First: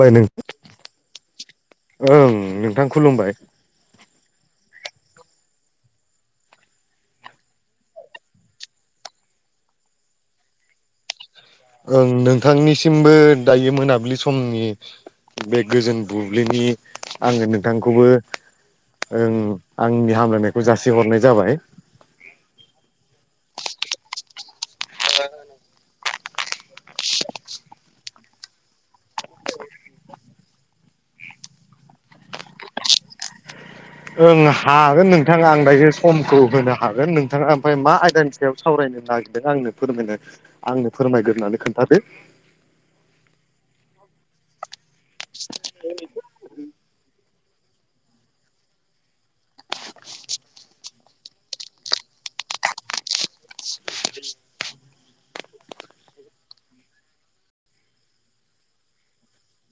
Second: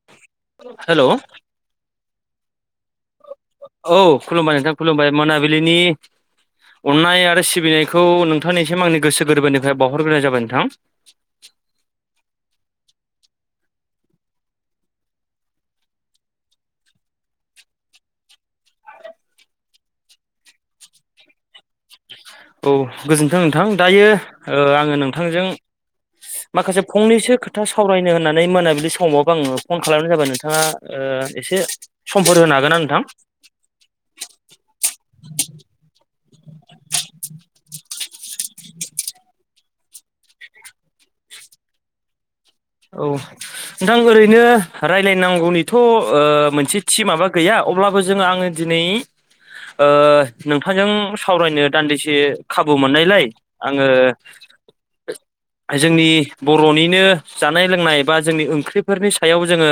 बाय नों हेलौ ओं नोंथां खुलुमबाय। औ खुलुमबाय नोंथां खुलुमबाय मोनाबिलिनि अननाय आरो सिबिनायखौ नोंथांनिसिम आंनि गोसो गोरबोनिफ्राय बावहरग्रोनाय जाबाय नोंथां। ओं नोंथांनिसिमबो दायो मोनाबिलि समनि बे गोजोन बुब्लिनि आङो नोंथांखौबो ओ आंनि हामलायनायखौ जासिहरनाय जाबाय। [inaudible] औ गोजोन्थों नोंथां दायो ओ आङो नोंथांजों माखासे फंनैसो खोथा सावरायनो होननानै मोनाबिलि समाव आङो फन खालामानो जाबाय नोंथाङा ओ एसे समफोर होनो हागोन आं नोंथां? ओं हागोन नोंथाङा आं दायो समखौ होनो हागोन नोंथाङा ओमफ्राय मा आइदानि सायाव सावरायनो नागिरदों आंनो फोरमायनो आंनो फोरमायग्रोनानै खोन्थादो। औ नोंथां ओरैनो राय्लायनांगौनिथ' ओ मोनसे थि माबा गैया अब्लाबो जोङो आङो दिनै ओ नोंथांजों सावरायनो दान्दिसे खाबु मोननायलाय आङो जोंनि बर'निनो जानाय लोंनाय बा जोंनि ओंख्रिफोरनि सायाव जोङो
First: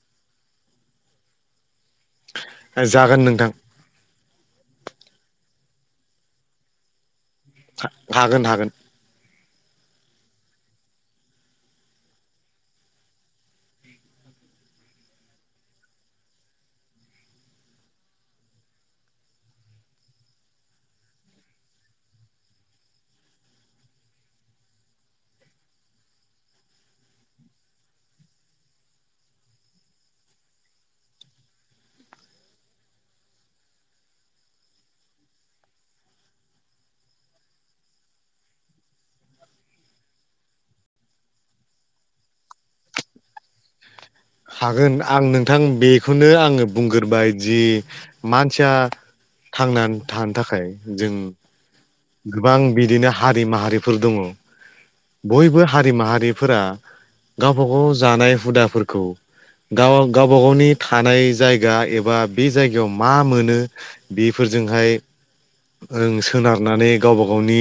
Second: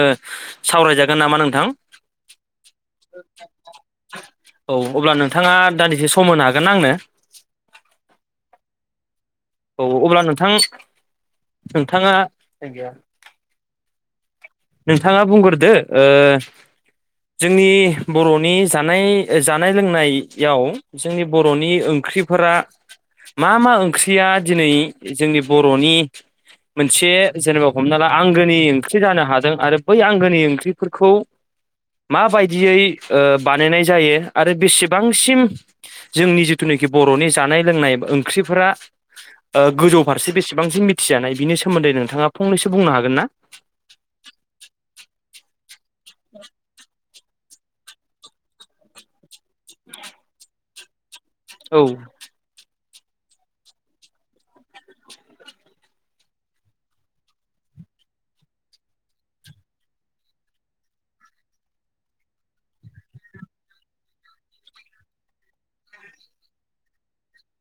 सावरायजागोन नामा नोंथां? जागोन नोंथां औ अब्ला नोंथाङा दान्दिसे सम होनो हागोन ना आंनो? हागोन हागोन। औ अब्ला नोंथां नोंथाङा नोंथाङा बुंग्रोदो ओ जोंनि बर'नि जानाय जानाय लोंनायाव जोंनि बर'नि ओंख्रिफोरा मा मा ओंख्रिया दिनै जोंनि बर'नि मोनसे जेनेबा हमना ला आंगोनि ओंख्रि जानो हा दों आरो बै आंगोनि ओंख्रिफोरखौ माबायदियै ओ बानायनाय जायो आरो बेसेबांसिम जोंनि जिथुनाखि बर'नि जानाय लोंनाय ओंख्रिफोरा ओ गोजौ फारसे बेसेबांसिम मिथिजानाय बिनि सोमोन्दै नोंथाङा फंनैसो बुंनो हागोन ना? हागोन आं नोंथां बेखौनो आङो बुंग्रोबाय जि मानसिया थांनानै थानो थाखाय जों औ गोबां बिदिनो हारि माहारिफोर दङ' बयबो हारि माहारिफोरा गावबा गाव जानाय हुदाफोरखौ गाव गावबा गावनि थानाय जायगा एबा बे जायगायाव मा मोनो बेफोरजोंहाय ओं सोनार नानै गावबा गावनि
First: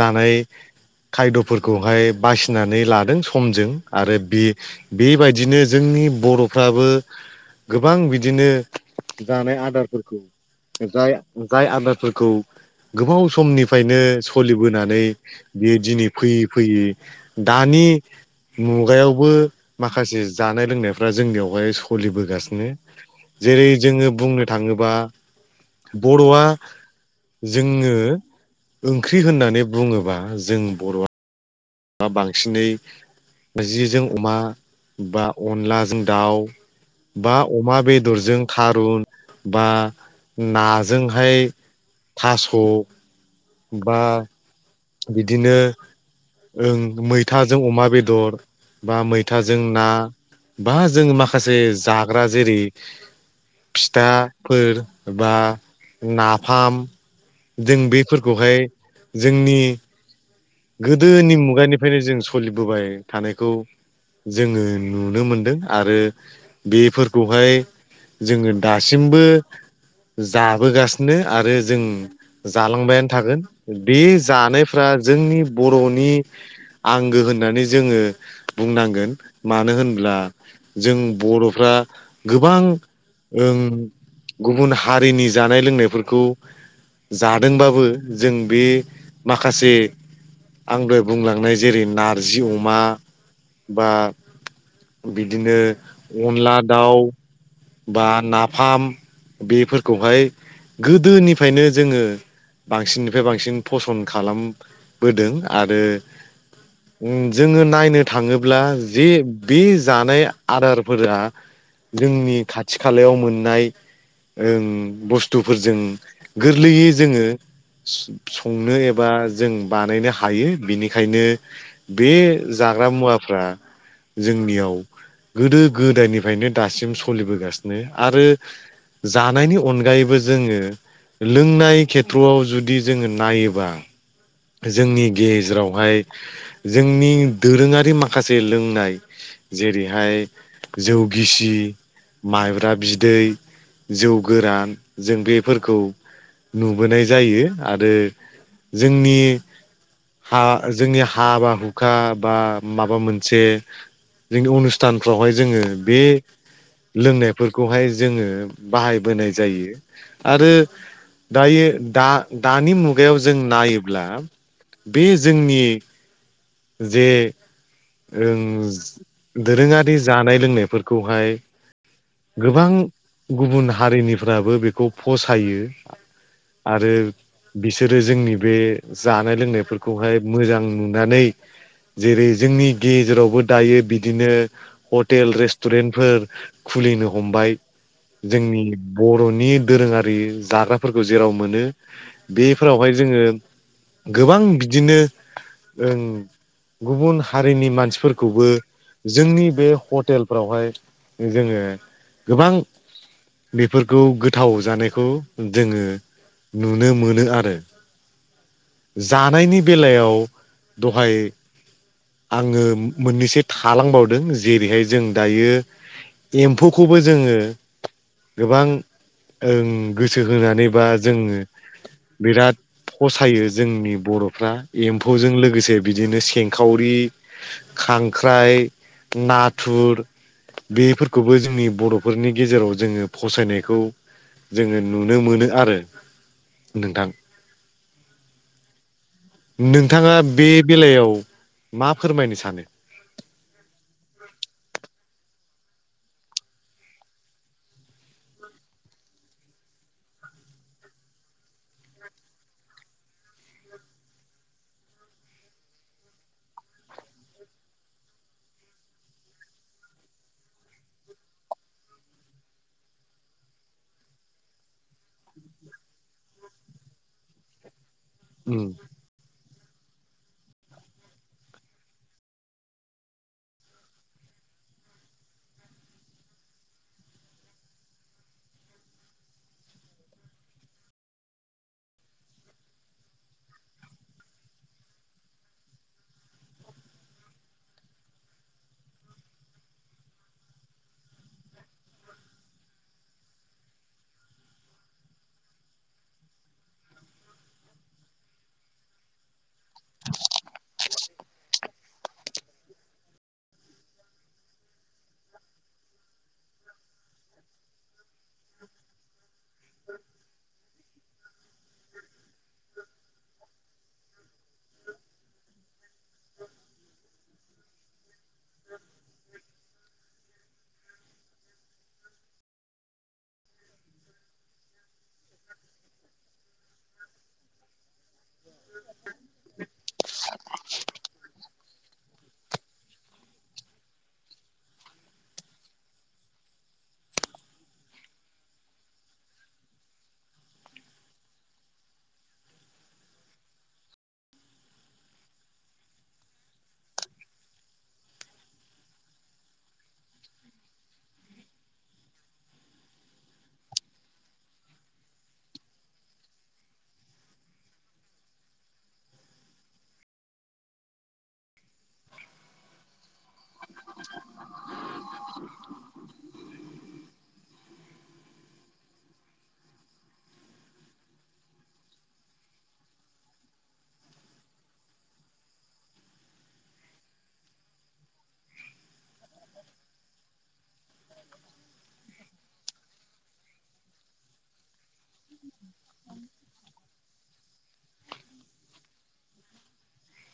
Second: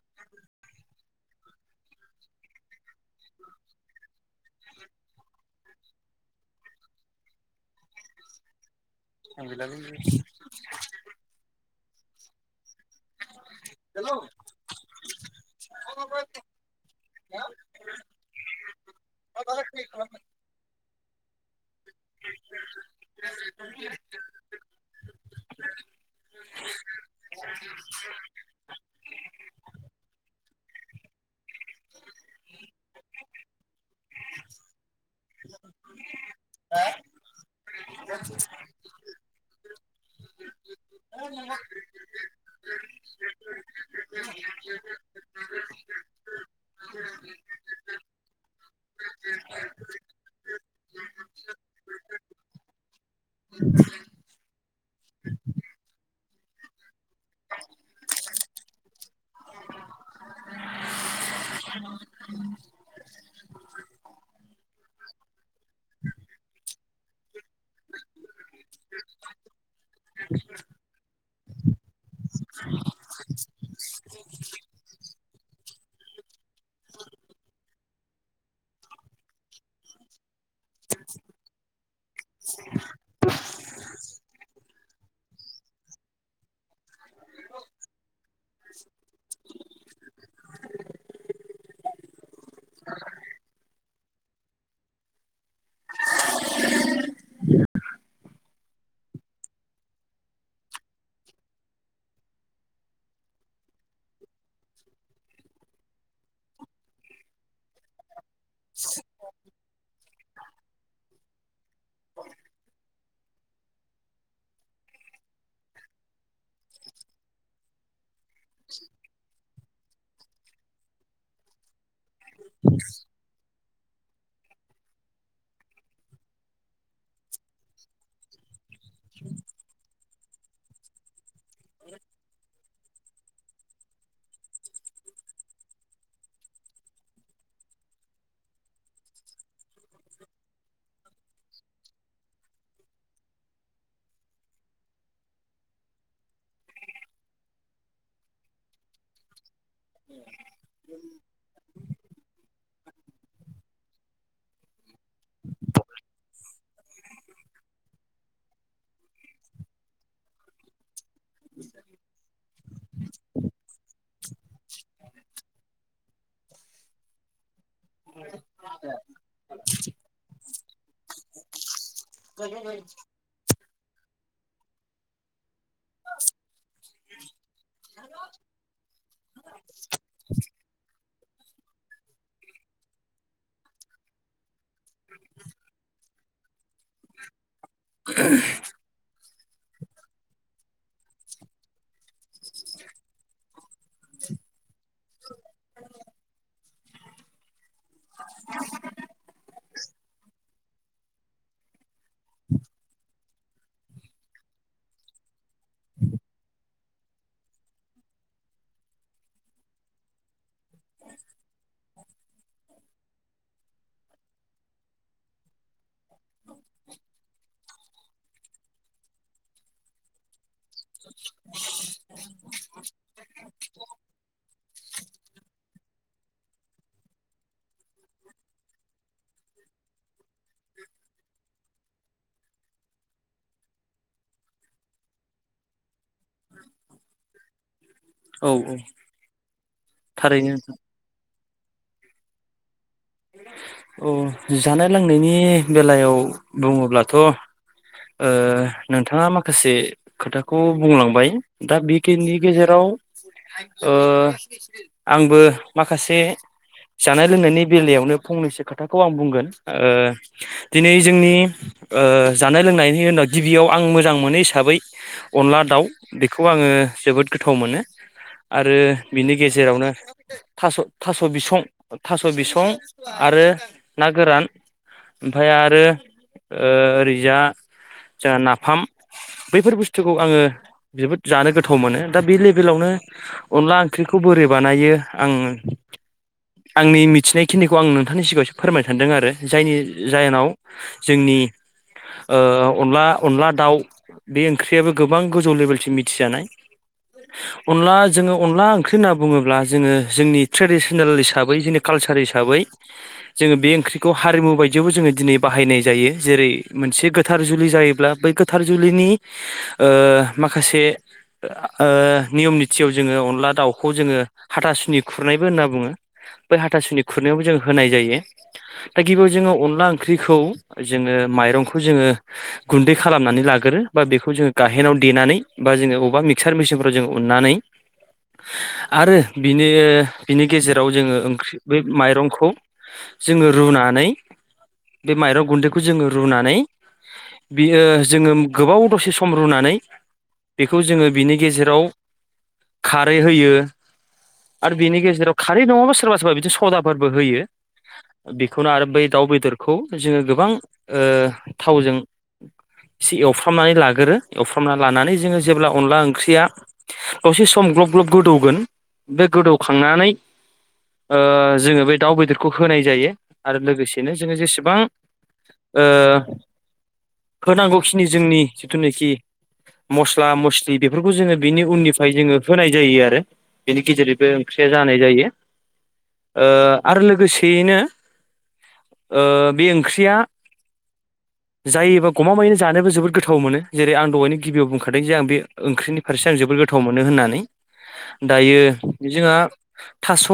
जानाय खायद'फोरखौहाय बासिनानै लादों समजों आरो बि बेबायदिनो जोंनि बर'फ्राबो गोबां बिदिनो जानाय आदारफोरखौ जाय जाय आदारफोरखौ गोबाव समनिफ्रायनो सलिबोनानै बेयो दिनै फैयै फैयै दानि मुगायावबो माखासे जानाय लोंनायफ्रा जोंनियावहाय सलिबोगासिनो जेरै जोंङो बुंनो थाङोबा बर'आ जोङो ओंख्रि होननानै बुंङोबा जों बर'आ बा बांसिनै जिजों अमा बा अनलाजों दाउ बा अमा बेदरजों थारुन बा नाजोंहाय थास' बा बिदिनो ओं मैथाजों अमा बेदर बा मैथाजों ना बा जोंङो माखासे जाग्रा जेरै फिथाफोर बा नाफाम जों बेफोरखौहाय जोंनि गोदोनि मुगानिफ्रायनो जों सलिबोबाय थानायखौ जोङो नुनो मोनदों आरो बेफोरखौहाय जोङो दासिमबो जाबोगासिनो आरो जों जालांबायानो थागोन बे जानायफ्रा जोंनि बर'नि आंगो होननानै जोङो बुंनांगोन मानो होनब्ला जों बर'फ्रा गोबां ओं गुबुन हारिनि जानाय लोंनायफोरखौ जादोंबाबो जों बे माखासे आं दहाय बुंलांनाय जेरै नारजि अमा बा बिदिनो अनला दाउ बा नाफाम बेफोरखौहाय गोदोनिफ्रायनो जोंङो बांसिननिफ्राय बांसिन फसन्द खालामबोदों आरो [inaudible] जोंङो नायनो थांङोब्ला जे बे जानाय आदारफोरा जोंनि खाथि खालायाव मोननाय ओ बुस्थुफोरजों गोरलैयै जोंङो [unintelligible] संनो एबा जों बानायनो हायो बिनिखायनो बे जाग्रा मुवाफ्रा जोंनियाव गोदो गोदायनिफ्रायनो दासिम सलिबोगासिनो आरो जानायनि अनगायैबो जोंङो लोंनाय खेथ्र'आव जुदि जोंङो नायोबा जोंनि गेजेरावहाय जोंनि दोरोङारि माखासे लोंनाय जेरैहाय जौ गिसि माइब्रा बिदै जौ गोरान जों बेफोरखौ नुबोनाय जायो आरो जोंनि जोंनि हा बा हुखा खा बा माबा मोनसे जोंनि अनुस्थानफ्रावहाय जोंङो बे लोंनायफोरखौहाय जोंङो बाहायबोनाय जायो आरो दायो दा दानि मुगायाव जों नायोब्ला बे जोंनि जे ओं दोरोंङारि जानाय लोंनायफोरखौहाय गोबां गुबुन हारिनिफ्राबो बेखौ फसायो आरो बिसोरो जोंनि बे जानाय लोंनायफोरखौहाय मोजां नुनानै जेरै जोंनि गेजेरावबो दायो बिदिनो हटेल रेस्टुरेन्टफोर खुलिनो हमबाय जोंनि बर'नि दोरोङारि जाग्राफोरखौ जेराव मोनो बेफोरावहाय जोङो गोबां बिदिनो ओं गुबुन हारिनि मानसिफोरखौबो जोंनि बे हटेलफ्रावहाय जोङो गोबां बेफोरखौ गोथाव जानायखौ जोङो नुनो मोनो आरो जानायनि बेलायाव दहाय आङो मोननैसो थालांबावदों जेरैहाय जों दायो एम्फौखौबो जोङो गोबां ओं गोसो होनानै बा जोङो बिराद फसायो जोंनि बर'फ्रा एम्फौजों लोगोसे बिदिनो सेंखावरि खांख्राइ नाथुर बेफोरखौबो जोंनि बर'फोरनि गेजेराव जोङो फसायनायखौ जोङो नुनो मोनो आरो नोंथां औ औ नोंथाङा बे थारैनो बेलायाव मा फोरमायनो सानो औ जानाय लोंनायनि बेलायाव बुङोब्लाथ' ओ नोंथांङा माखासे खोथाखौ बुंलांबाय दा बेखिनि गेजेराव ओ आंबो माखासे जानाय लोंनायनि बेलायावनो फंनैसो खोथाखौ आं बुंगोन ओ दिनै जोंनि जानाय लोंनायनि उनाव गिबियाव आं मोजां मोनो हिसाबै अनला दाउ बेखौ आङो जोबोद गोथाव मोनो उम आरो बिनि गेजेरावनो थास' थास' बिसं थास' थास' बिसं आरो ना गोरान ओमफ्राय आरो ओरैजा जोंहा नाफाम बैफोर बुस्थुखौ आङो जोबोद जानो गोथाव मोनो दा बे लेभेलावनो अनला ओंख्रिखौ बोरै बानायो आङो आंनि मि थिनायखिनिखौ आं नोंथांनि सिगाङावसो फोरमाय सानदों आरो जायनि जाहोनाव जोंनि ओ अनला अनला दाउ बे ओंख्रियाबो गोबां गोजौ लेभेलसिम मिथिजानाय अनला जोङो अनला ओंख्रि होनना बुङोब्ला जोङो जोंनि ट्रेडिसनेल हिसाबै जेने कालसार हिसाबै जोङो बे ओंख्रिखौ हारिमु बायदियावबो जोङो दिनै बाहायनाय जायो जेरै मोनसे गोथार जुलि जायोब्ला बै गो थार जुलिनि ओ माखासे ओ नियम निथियाव जोङो अनला दाउखौ जोङो हाथासुनि खुरनायबो होनना बुङो बै हाथासुनि खुरनायावबो जों होनाय जायो दा गिबियाव जोङो अनला ओंख्रिखौ जोङो माइरंखौ जोङो गुन्दै खालामनानै लाग्रो बा बेखौ जोङो गाहेनाव देनानै बा जोङो अबेबा मिक्सार मेसिनफ्राव जोङो उननानै आरो बिनि बिनि गेजेराव जोङो ओंख्रि बे माइरंखौ जोङो रुनानै बे माइरं गुन्दैखौ जोङो रुनानै बियो जोङो गोबाव दसे सम रुनानै बेखौ जोङो बिनि गेजेराव खारै होयो आरो बिनि गेजेराव खारै नङाबा सोरबा सोरबा बिदिनो सदाफोरबो होयो बेखौनो आरो बै दाउ बेदरखौ जोङो गोबां ओ थावजों एसे एवफ्रामनानै लागोरो एवफ्रामना लानानै जोङो जेब्ला अनला ओंख्रिया दसे सम ग्लब ग्लब गोदौगोन बे गोदौखांनानै ओ जोङो बे दाउ बेदरखौ होनाय जायो आरो लोगोसेनो जोङो जेसेबां ओ होनांगौखिनि जोंनि जिथुनाखि मस्ला मस्लि बेफोरखौ जोङो बिनि उननिफ्राय जोङो होनाय जायो आरो बेनि गेजेरैबो ओंख्रिया जानाय जायो ओ आरो लोगोसेयैनो ओ बे ओंख्रिया [inaudible] जायोबा गमामायैनो जानोबो जोबोद गोथाव मोनो जेरै आं दहायनो गिबियाव बुंखादों जे आं बे ओंख्रिनि फारसे आं जोबोद गोथाव मोनो होननानै दायो जोंहा थास'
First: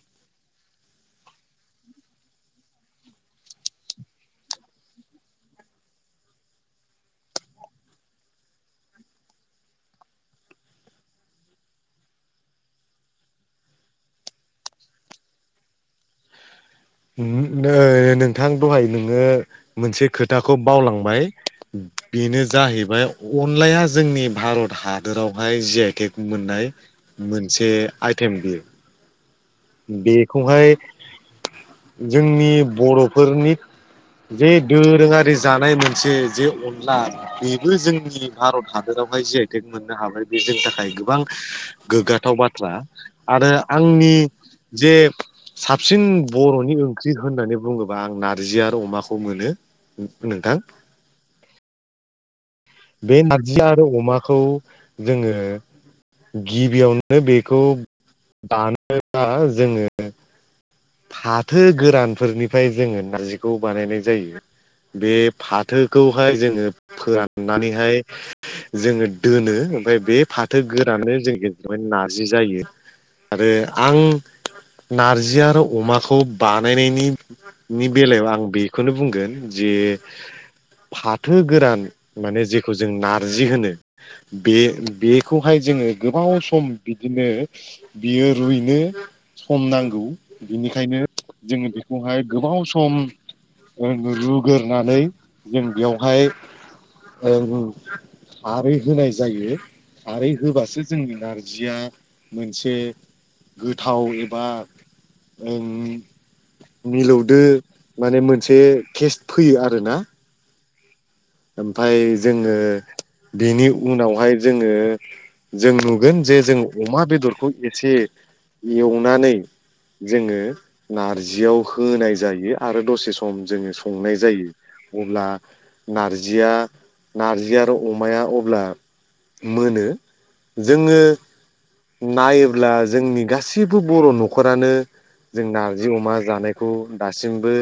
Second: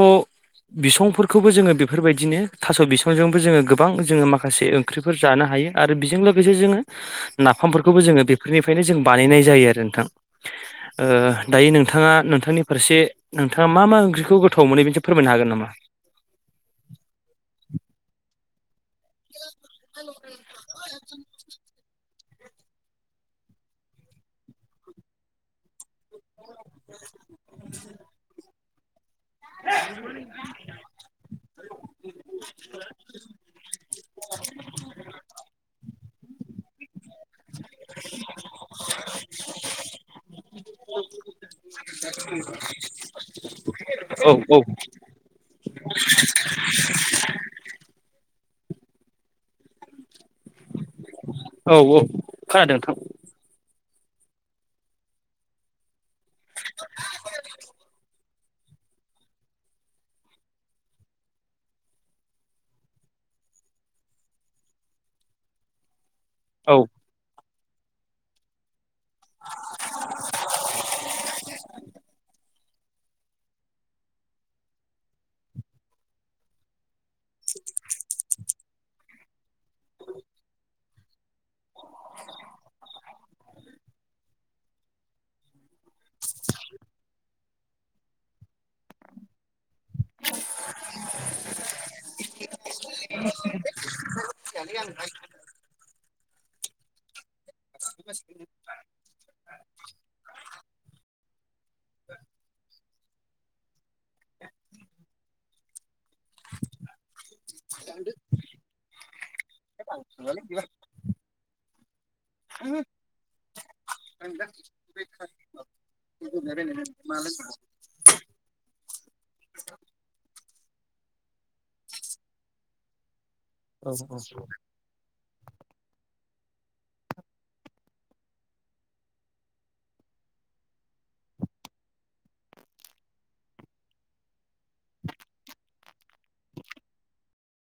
बिसंफोरखौबो जोङो बेफोरबायदिनो थास' बिसंजोंबो जोङो गोबां जोङो माखासे ख्रिफोर जानो हायो आरो बेजों लोगोसे जोङो नाफामफोरखौबो जोङो बेफोरनिफ्रायनो जों बानायनाय जायो आरो नोंथां ओ दायो नोंथाङा नोंथांनि फारसे नोंथाङा मा मा ओंख्रिखौ गोथाव मोनो बेनो सायाव फोरमायनो हागोन नामा नै नोंथां दहाय नोङो मोनसे खोथाखौ बावलांबाय बेनो जाहैबाय अनलाया जोंनि भारत हादोरावहाय जि आइ टेक मोननाय मोनसे आइटेम बियो बेखौहाय जोंनि बर'फोरनि जे दोरोङारि जानाय मोनसे जे अन ला बेबो जोंनि भारत हादरावहाय जि आइ टेक मोननो हाबाय बे जोंनि थाखाय गोबां गोग्गाथाव बाथ्रा आरो आंनि औ औ जे साबसिन बर'नि ओंख्रि होननानै बुङोबा आं नारजि आरो अमाखौ मोनो उम नोंथां औ औ खोनादों नोंथां बे नारजि आरो अमाखौ जोङो गिबियावनो बेखौ दानोब्ला जोङो फाथो गोरानफोरनिफ्राय जोङो नारजिखौ बानायनाय जायो बे फाथोखौहाय जोङो औ फोराननानैहाय जोङो दोनो ओमफ्राय बे फाथो गोरानो जों गेजेरहाय नारजि जायो आरो आं नारजि आरो अमाखौ बानायनायनि नि बेलायाव आं बेखौनो बुंगोन जे फाथो गोरान माने जेखौ जों नारजि होनो बे बेखौहाय जोङो गोबाव सम बिदिनो बियो रुइनो सम नांगौ बिनिखायनो जोङो बेखौहाय गोबाव सम ओ रुगोरनानै जों बेयावहाय ओ खारै होनाय जायो खारै होबासो जोंनि नारजिया मोनसे गोथाव एबा ओं मिलौदो माने मोनसे केस्ट फैयो आरोना गैलालै गैला ओमफ्राय जोङो बेनि उनावहाय जोङो जों नुगोन जे जों अमा बेदरखौ एसे एवनानै जोङो नारजियाव होनाय जायो आरो दसे सम सम जोङो संनाय जायो अब्ला नारजिया नारजि आरो अमाया अब्ला मोनो जोङो नायोब्ला जोंनि गासैबो बर' न'खरानो जों नारजि अमा जानायखौ दासिमबो